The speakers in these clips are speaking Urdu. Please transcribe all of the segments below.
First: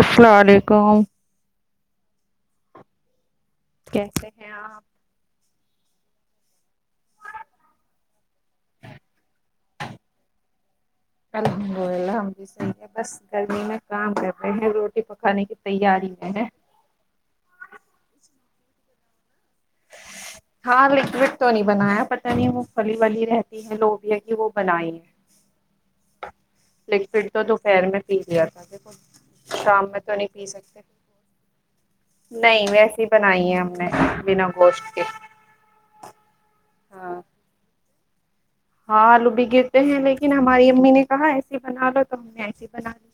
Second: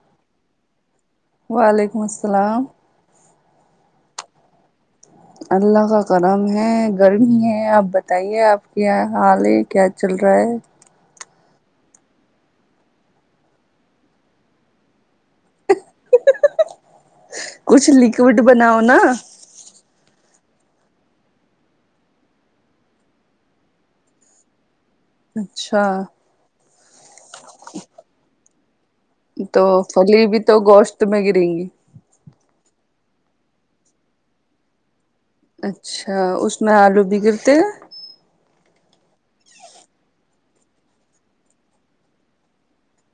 السلام علیکم وعلیکم السلام کیسے ہیں آپ اللہ کا کرم ہے گرمی ہے آپ بتائیے آپ کیا حال ہے کیا چل رہا ہے الحمد للہ بھی صحیح ہے بس گرمی میں کام کر رہے ہیں روٹی پکانے کی تییاری ہے ہے کچھ لکوڈ بناؤ نا ہاں لکوڈ تو نہیں بنایا پت نہیں وہ پھلی ولی رہتی ہے لوبیا کی وہ بنائی ہے اچھا لیک تو دوپہر میں پی لیا تھا ب شام میں تو پھلی نہیں بھی پی سکتے گوشت میں گریں گی نہیں ویسیے بنائی ہے ہم نے بنا گوش کے اچھا اس اس میں آلو ہاں بگڑتے ہاں آلو بھی گرتے ہیں لیکن ہماری امی نے کہا ایسیے بنا لو تو ہم نے ایسی بنا لی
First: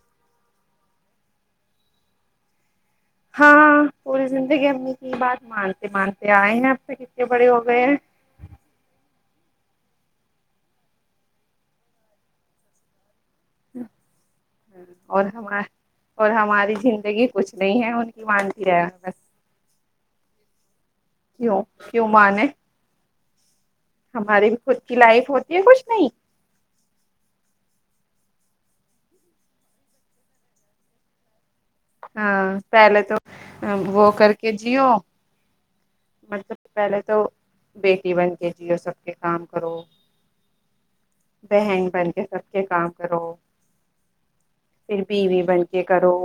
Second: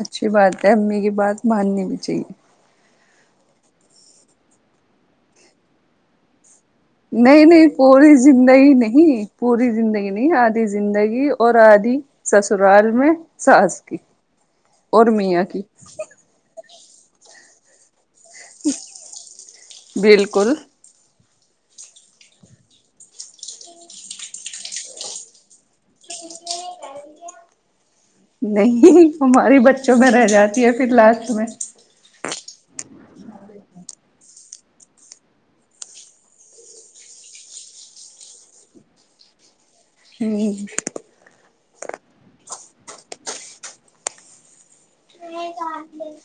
اچھی بات ہے امی کی بات ماننی بھی چاہیے ہاں پوری زندگی امی کی بات مانتے مانتے آئے ہیں تک اتنے نہیں بڑے ہو نہیں گئے ہیں پوری زندگی نہیں پوری زندگی نہیں آدھی زندگی اور آدھی سسرال میں سس کی اور میاں کی اور ہماری زندگی کچھ نہیں ہے ان مانتی آیا بس بالکل کیوں کیوں م نے ہماری بھی خود کی لائف ہوتی ہے کچھ نہیں نہیں ہماری بچوں میں رہ جاتی ہے پھر لاسٹ میں ہاں پہلے تو وہ کر جیو مطلب پہلے تو بیٹی بن کے جیو سب کے کام کرو ہوں بہن بہن کے سب کے کام کرو پھر پ بھی بن کے کرو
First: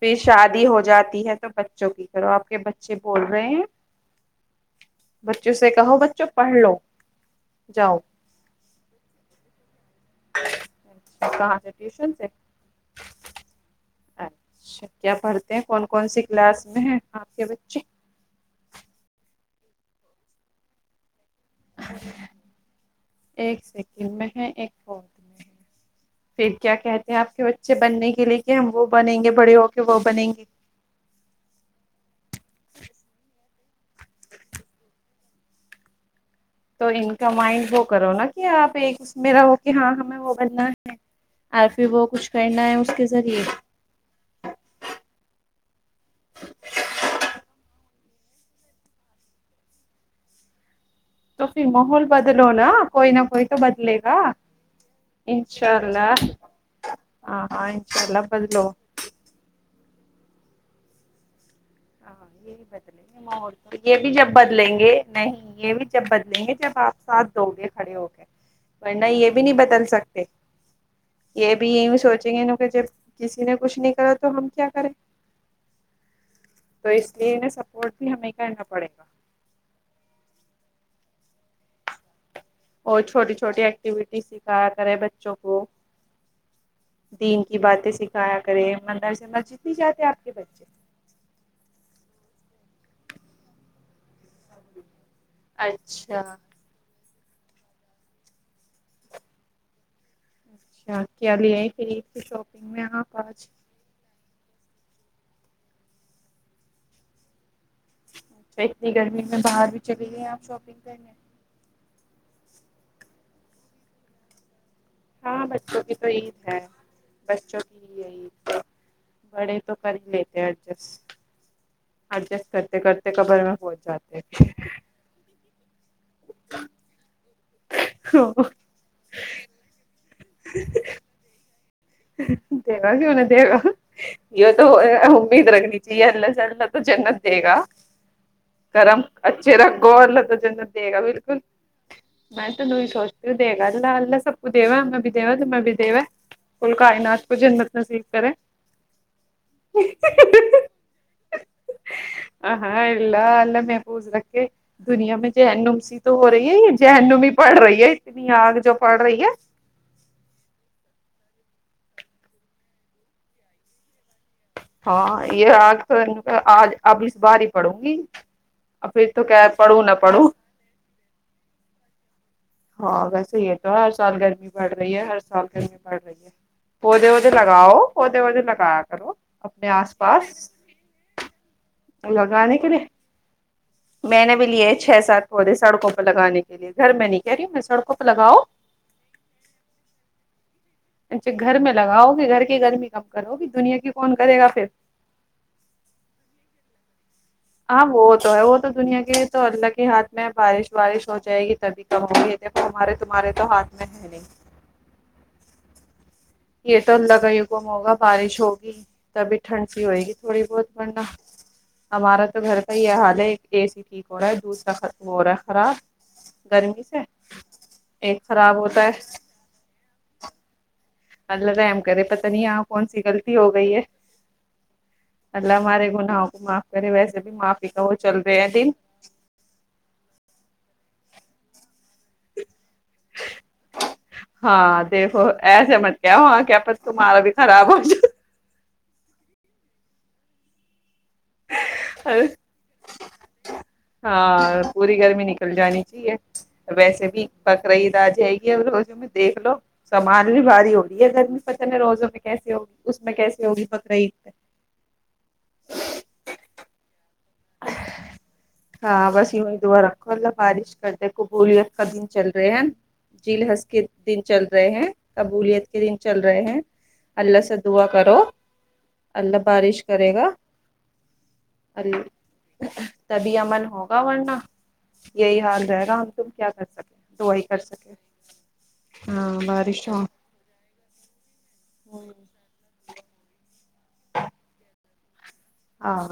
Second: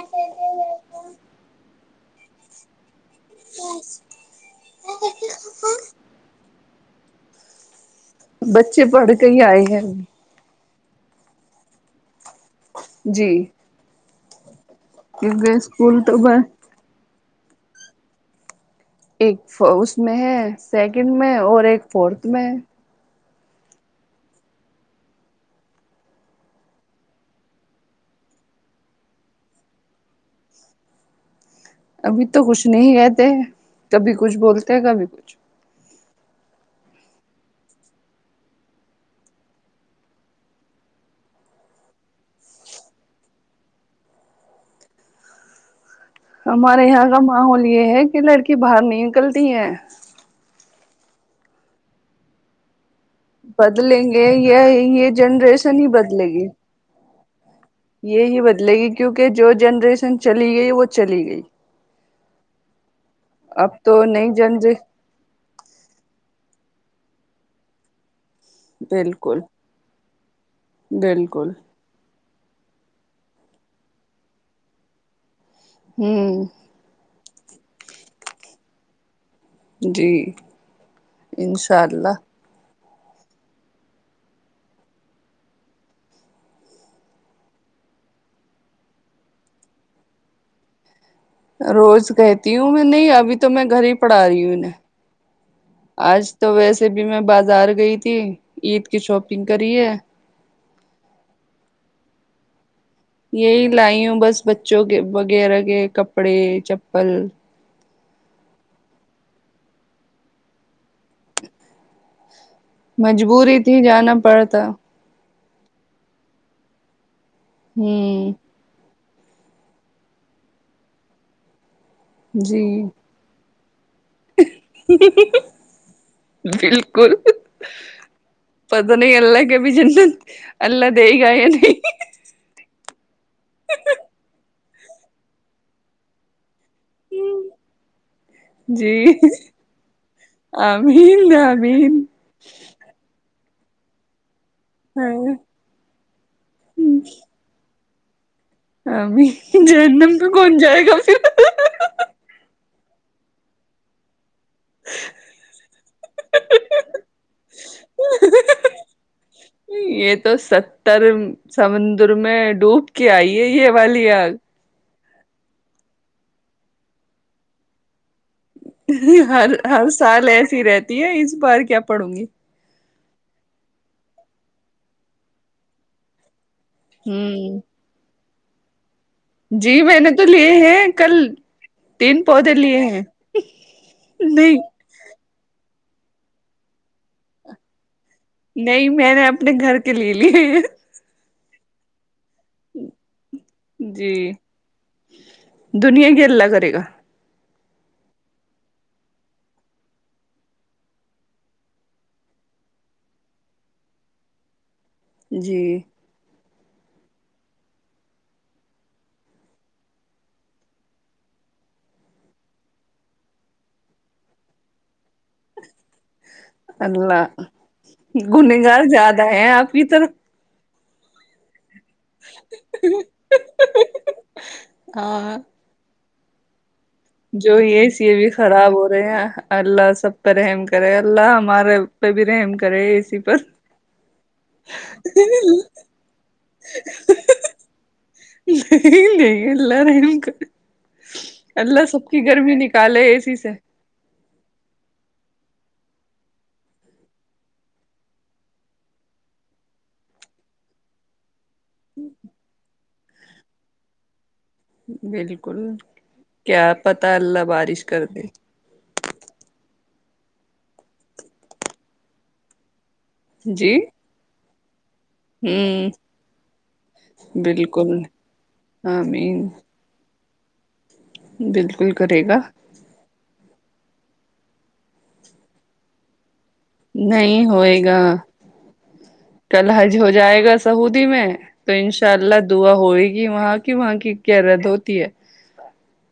پھر شادی ہو جاتی ہے تو ب کی کرو آ کے بچے بول رہے ہیں بچوں سے کہو بچوں پڑھ لو جاؤ بچے پڑھ کے ہی آئے ہیں کہاں سے ٹیوشن سے جی اچھا کیا کیونکہ پڑھتے ہیں کون اسکول کون تو سی ب کلاس میں ہے کے بچے ف اس میں ہے سیکنڈ میں اور ایک فورتھ میں ایک سیکنڈ میں ہے ایک فور میں ہے پھر کیا کہتے ہیں آپ کے بچے بننے کے لیے کہ ہم وہ بنیں گے بڑے ہو کے وہ بنیں گے ابھی تو کچھ نہیں کہتے ہیں کبھی کچھ بولتے ہیں کبھی کچھ تو ان کا مائنڈ وہ کرو نا کہ آپ ایک اس م رہا ہو کہ ہاں ہمیں وہ بننا ہے اور پھر وہ کچھ کرنا ہے اس کے ذریعے ہمارے یہاں کا ماحول یہ ہے کہ لڑکی باہر نہیں نکلتی ہے تو پھر محول بدلو نا کوئی نہ کوئی تو بدلے بدلیں گا گے یہ یہ انشاء جنریشن ہی اللہ بدلے گی ہاں ہاں انشاء یہ اللہ ہی بدلو بدلے گی کیونکہ جو جنریشن چلی گئی وہ چلی گئی ہاں یہی بت ب اب م یہ تو بھی جب نئی بدلیں گے جنریشن نہیں یہ بھی جب بدلیں گے جب آپ ساتھ دوؤ گے کھڑے ہو کے ورنہ یہ بالکل بھی نہیں بدل سکتے بالکل یہ بھی یہ سوچ چے ن کہ جب کسی نے کچھ نہیں کرا تو ہم کیا کریں ہوں تو اس لیے سپورٹ بھی ہمیں کرنا پڑے گا جی انشاء اللہ اور چھوٹی چھوٹی ایکٹیویٹیز سکھایا کرے بچوں کو دین کی باتیں سکھایا کرے مندرس مسجد بھی جاتے آپ کے بچے روز کہتی ہوں میں نہیں ابھی تو میں گھر ہی پڑھا رہی ہوں انہیں اچھا آج تو ویسے بھی اب میں بازار گئی تھی عید کی شاپنگ کری ہے اچھا کیال آ پری شاپگ یہی لائی ہوں بس بچوں کے وغیرہ کے کپڑے چپل اچھا اتنی گرمی میں باہر بھی چلے گئے آپ شاپنگ کرنے مجبوری تھی جانا پڑتا ہاں بچوں کی تو عید ہے بسوں کی ہی ہوں ہےید بڑے تو کر ہی لیتے ایڈجسٹ ایڈجسٹ جی کرتے کرتے قبر میں ہو بالکل پت نہیں اللہ کہب ج اللہ دے گ ہے نہیں دے گا کیوں نہیں دے گا یہ تو امید رگنی جی ل لگ ل تو جنت دے گا جی گرم اچھے رگو اور لت جنت دے گا آمین بالکل آمین میں ت یہ سوچتی ہ گ جاال اللہ سب ا دو ہم بھی د دیوا ہاں تم بھی دیو کاائے ناش کو ج سف کریں ابھی جنم پ کون جائے گا پھر ہاں علہ ال میں پوز ل کہ دنیا میں جہن نم س تو ہو رہی ہے جہن نمیمی پڑ رہی ہے اتنی آگ جو پڑھ رہی ہے یہ تو ستر سمندر میں ڈوب کے آئی ہے یہ والی آگ ہاں یہ آج آج اب اس بار ہی پڑوں گی اور پھر تو کیا ہر پڑھوں ہر نہ پڑھوں سال ایسی رہتی ہے اس بار کیا پڑھوں گی ہاں ویسے ہی تو ہر سال گرمی پڑ رہی ہے ہر سال گرمی پڑ رہی ہے وہے وہے ہوں لگاؤ وہ لگایا کرو اپنے جی آس میں نے تو لیے پاس ہیں کل تین پودے لگانے کے لیے ہیں میں نے بھی نہیں لیے ہے چھ سات پودے سڑکوں پر لگانے کے لیے گھر میں نہیں کہہ رہی ہوں میں سڑکوں پہ لگاؤ نہیں میں نے اپنے گھر کے لے لیے اچھا گھر میں لگاؤ گے گھر کے گرمی کب کرو کہ دنیا کی جی کون کرے گا پھر دنیا کی اللہ کرے گا ہاں وہ تو ہے وہ تو دنیا کے تو اللہ کے ہاتھ میں بارش وارش ہو جائے گی تبھی کہو گی ہمارے تمہارے تو ہاتھ میں ہے نہیں جی یہ تو ال لگا ہی گم ہوگا بارش ہوگی تبھی ٹھنڈ سی ہوئے گی تھوڑی بہت ورنہ ہمارا تو گھر کا یہ حال ہے اے سی ٹھیک ہو رہا ہے دودھ کا ہو رہا ہے خراب گرمی سے اللہ ایک خراب گنےگار ہوتا ہے زیادہ ہے آپ کی طرف ا ل توا کرے پت نہیں یہ کون سی غلطی ہو گئی ہے ہاں اللہ ہمارے گناہ جو یہ چ یہ بھی رہے ہیں دن خراب ہو رہے ہیں اللہ سب پر احم کرے گ اللہ ہمارے پہ بھی رحم کرے اے سی پر ہاں دیکھو ایسے مت کیا ہو کہ پس ت مارا بھی خراب ہو نہیں ن اللہ رہ اللہ سب کی گرمی نکالے اے سی سے چل جانی چاہیے ویسے بھی پکر عید آ جائے گی ا روزوں میں دیکھ لو سامان بھی بھاری ہوگی ہے گرمی پت نہیں روزوں میں کیسی ہوگی اس میں کیسے ہوگی پکریید بالکل کیا پ اللہ بارش کر دیں کلہ بارش کرتے قبولیت کا دن چل رہے ہیں نا جل ہنس جی کے دن چلتے ہیں قبولیت کے ہوں دن چل رہے ہیں اللہ سے دعا بالکل کرو اللہ آمین بارش کرے گا بالکل ال کری تبھی ہمار ہوگا ورننا یہی حال رہے گا ہم تم کیا کر سکیں دعائی نہیں کر ہوئے سکیں گا ہاں کل بارش حج ہو جائے گا سعودی میں تو ان ہوں شاء اللہ دعا ہوئے گی وہاں کہ وہاں کی کیا رد ہوتی ہے ہاں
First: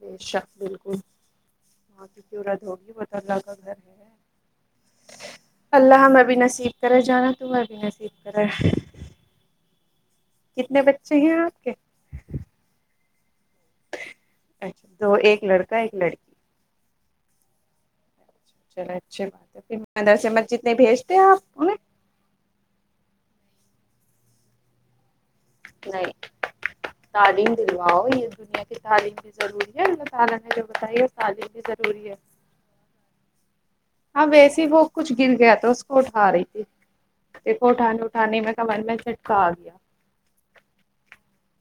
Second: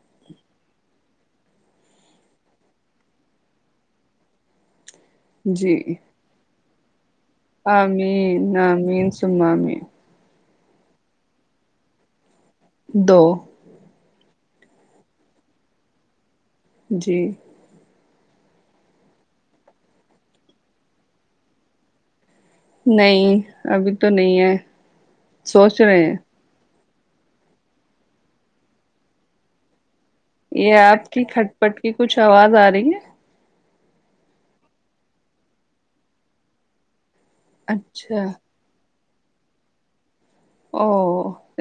بے شک بالکل وہاں کی قورت ہوگی بت اللہ کا گھر ہے اللہ مب نصب کریں جانا تمہیں بھی آ نصیب کرے مین آ مین سم مین کتنے بچے ہیں آپ کے دو اچھا تو ایک لڑکا ایک لڑکی جی چلو اچھی بات ہے پھردرس مت جتنے بھیجتے ہیں آپ انہیں نہیں ابھی تو نہیں ہے سوچ رہے نہیں ہیں تعلیم دلواؤ یہ دنیا کی تعلیم بھی ضروری ہے م یہ آپ کی کھٹ پٹ کی ہے کچھ آواز آ رہی ہے ہاں ویسے وہ کچھ گر گیا تھا اس کو اٹا رہی تھی دیکھو اٹھانے اچھا اٹھانے میں کہ من میں کا گیا او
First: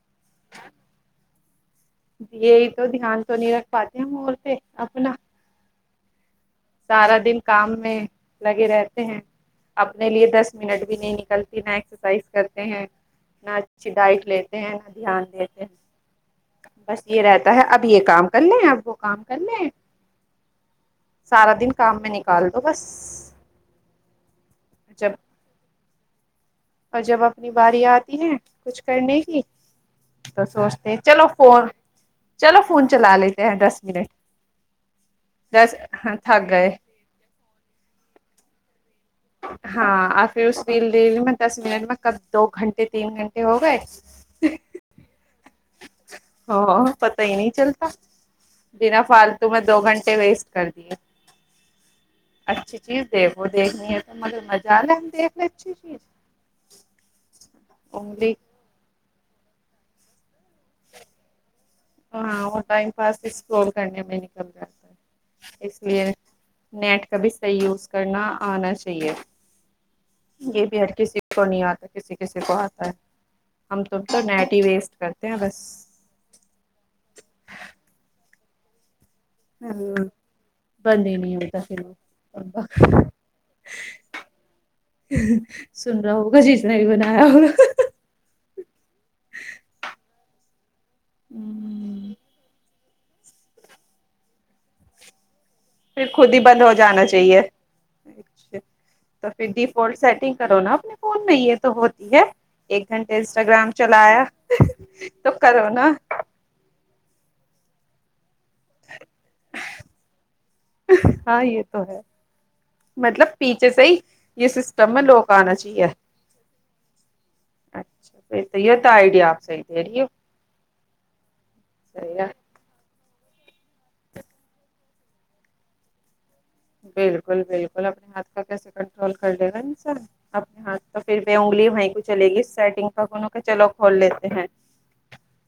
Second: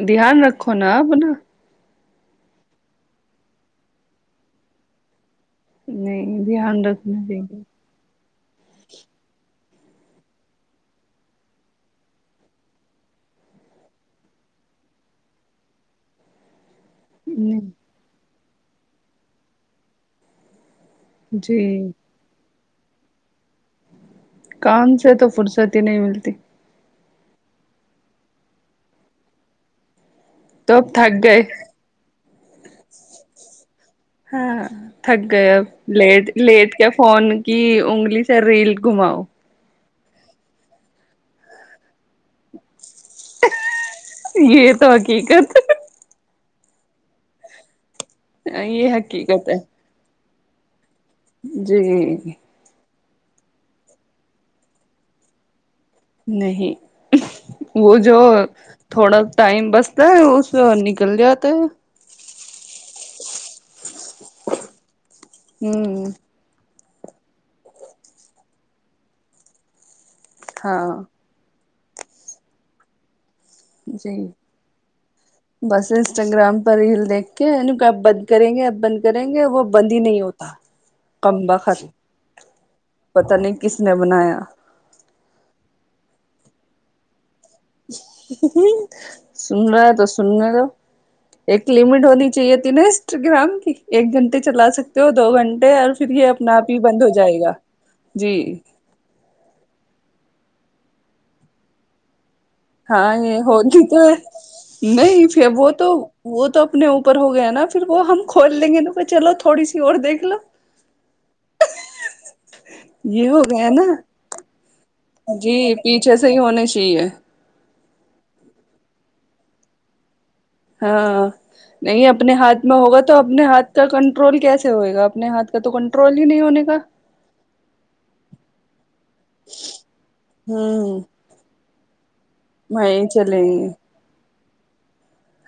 دھیان رکھو نا اپنا یہی تو دھیان تو نہیں رکھ پاتے ہم اور پہ اپنا نہیں دھیان سارا رکھنا دن چاہیے کام میں لگے رہتے ہیں اپنے لیے دس منٹ بھی نہیں نکلتی نہ ایکسرسائز کرتے ہیں نہ اچھی ڈائٹ لیتے ہیں نہ دھیان دیتے ہیں بس یہ رہتا ہے نہیں اب یہ کام کر ل آپ کو کام کر ل سارا دن جی کام میں نکال تو بس کام جب سے تو فرصت نہیں ملتی اور جب اپنی باری آتی ہے کچھ کرنے کی تو اب سوچتے ہیں تھک چلو گئے فون چلو فون چلا لیتے ہیں دس منٹ ہاں تھک گئے اب دس ہاں لیٹ تھک گئے لیٹ کیا فون کی انگلی سے ریل گھماؤ ہاں اور پھر اس دل د میں دس منٹ میں کب دو گھنٹے تین گھنٹے ہو گئے یہ تو حقیقت ہاں پتا ہی نہیں چلتا یہ بینا فالتو حقیقت ہے میں دو گھنٹے ویسٹ کر جی جیز دیکھو دیکنی ہے تو مگر مزہ آ لے ہم دیکھ لیں اچھی چیز نہیں وہ جو انگلی تھوڑا ٹائم بستا ہے اس س نکل جاتا ہے ہاں وہ ٹائم پاس اسکرول کرنے میں نکل جاتا ہے اس ہوں لئے نیٹ کا بھی صحیح یوز کرنا آنا چاہیے یہ بھی ہر ہاں کسی کو نہیں آتا کسی کسی کو آتا ہے ہم تم جی تو نیٹ ہی ویسٹ کرتے ہیں بس انسٹاگررام پر ریل دیک کے کہ آپ بند کریں گے آپ بند کریں گے وہ ہ بند ہی نہیں ہوتا بند نہیں کم ہوتا بخت پھرب پتا نہیں کس نے بنایا سن رہا ہو کچھ اس نے بھی بنایا ہوگا سن رہا ہے تو سننے تو ایک لمٹ ہونی چاہیے تھی ن انسٹا گرام کی ایک گھنٹے چلا سکتے ہو دو گھنٹے اور پھر یہ خود ہی اپنا بند آپ ہو جانا چاہیے جائے گا جی اا تو پھر ڈیفولٹ سیٹنگ کرو نا اپنے فون میں یہ تو ہوتی ہے ایک ہاں گھنٹے یہ انسٹاگرام ہولی تو چلایا نہیں تو پھر کرو وہ تو نا وہ تو اپنے اوپر ہو گیا نا پھر وہ ہم کھول لیں گے ن کہ چلو تھوڑی سی اور دیکھ لو ہ [inaudible] یہ ہو گیا نا یہ سسٹم میں لوگ آنا جی چاہیے پیچھے سے ہی ہونے چاہیے اچھا تو یہ تو آئیڈیا آپ صحیح دے رہی ہو ہاں نہیں صحیح ہے اپنے ہاتھ میں ہوگا اپنے ہاتھ کا کنٹرول کیسے ہوئے گا اپنے ہاتھ کا تو کنٹرول ہی نہیں ہونے کا بالکل بالکل اپنے ہاتھ کا کیسے کنٹرول کر لے گا ن سب اپنے ہاتھ تو ہوں پھر ب اگلیھ چلے گی سیٹنگ کا وہیں انونوں کے چلیں چلو گے کھول لیتے ہیں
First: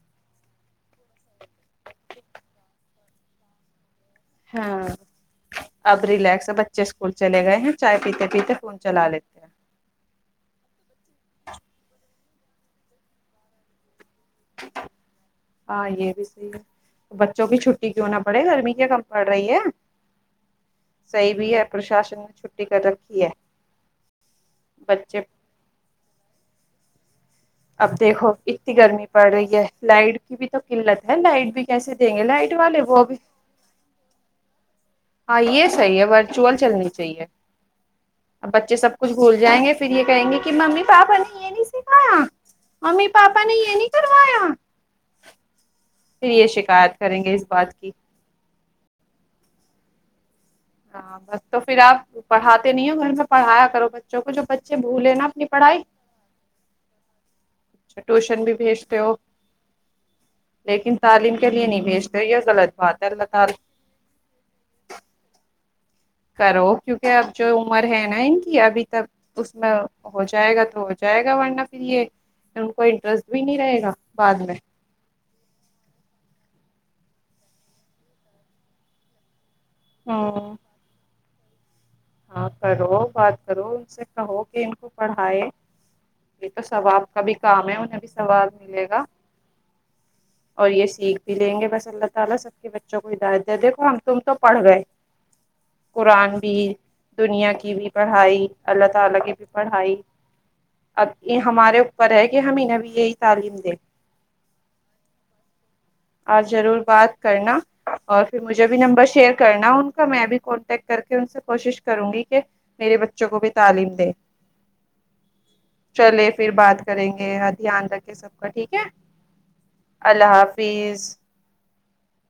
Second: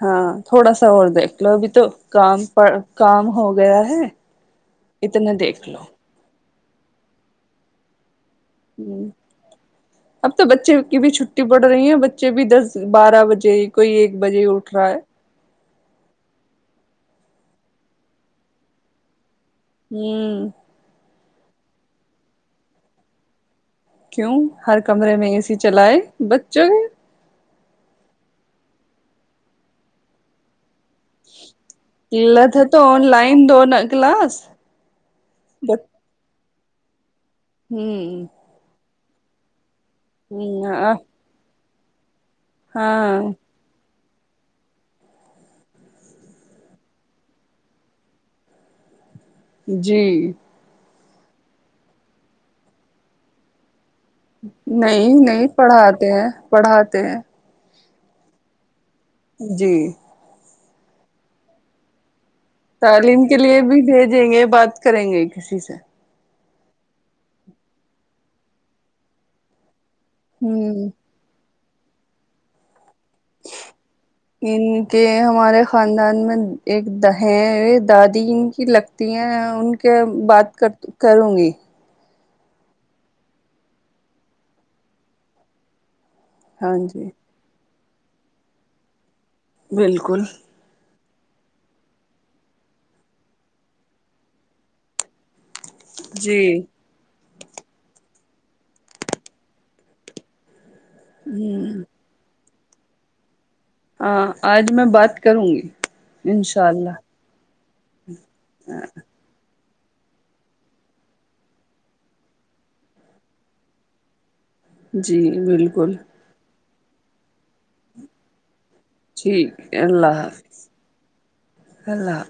ہاں تھوڑا سا اور دیکھ لو ابھی تو کام کام ہو گیا ہے ہاں اتنا دیکھ لو اب ریلیکس ہے ب ے اسکول چلے گئے ہیں چائے پیتے پیتے فون ہ چلا لیتے ہیں اب تو بچے کی بھی چھٹی پڑ رہی ہیں چ بھی دس بارہ بجے کوئی ایک بجے اٹھ رہا ہے ہاں یہ بھی صحی ہے بچوں کی چھٹی کیوں نہ پڑے گرمی کیا کم پڑ رہی ہے ہوں [inaudible] صحی بھی ہے پرشاسن نے چھٹی کر رکھی ہے کیوں ہر کمرے بچے میں اے سی چلائے بچوں کے اب دیکھو اتنی گرمی پڑ رہی ہے لائٹ کی بھی تو قلت ہے لائٹ بھی کیسے دیں گے لہ لائٹ تھا تو والے انن وہ بھی لائن دو ا کلاس چول چلنی چاہیے ہوں [inaudible] اب بچے سب کچھ بھول جائیں گے پھر یہ کہیں گے کہ ممی ہ پاپا نے یہ نہیں ہاں [inaudible] ممی ہاں پاپا نہیں یہ نہیں کروایا پھر یہ شکایت کریں گے اس بات کی جی ہاں بس تو پھر آپ پڑھاتے نہیں ہو گھر میں پڑھایا کرو بس نہیں نہیں پڑھاتے ہیں پڑھاتے ہیں اچھا ٹیوشن بھیج جی لیکن تعلیم کے لیے نہیں بھیج تعلیم کے لیے بھی بھیجیں گے بات کریں گے کسی سے کرو کیونکہ اب جو عمر ہے نا ان کی ابھی تک اس میں ہو جائے گا تو ہوں ہو جائے گا ورنہ پھر کو انٹرسٹ بھی نہیں رہے گا بعد میں ان کے ہمارے خاندان میں ایک د ہیں یہ دادی ان کی لگتی ہیں ان ہاں بات کر کرروں گی ہاں کرو بات کرو ان سے کہو کہ ان کو پڑھائے یہ تو ہاں سو جی آاب کا بھی کام ہے ب سوال ملے گا بالکل اور یہ سیکھ بھی لیں گے بس اللہ تعالی سب کے بچوں کو ہدایت د دی دیکو ہم تم تو پڑھ گئے قرآن بھی جی دنیا کی بھی پڑھائی اللہ تعالی کی بھی پڑھائی اب یہ ہمارے اوپر ہے کہ ہمیینہ بھی یہی تعلیم دیں ہاں آج میں بات کروں گی آپ انشاء ضرور اللہ بات کرنا اور پھر مجھے بھی نمبر شیئر کرنا کا میں بھیھی کانٹیکٹ کر کے ان سے کوشش کر کروں گی کہ میرے بچوں کو بھی تعلیم دے جی بالکل چلے پھر بات کریں گے دھیان رکھے سب کا ٹھیک ہے ٹھیک ہے اللہ حافظ اللہ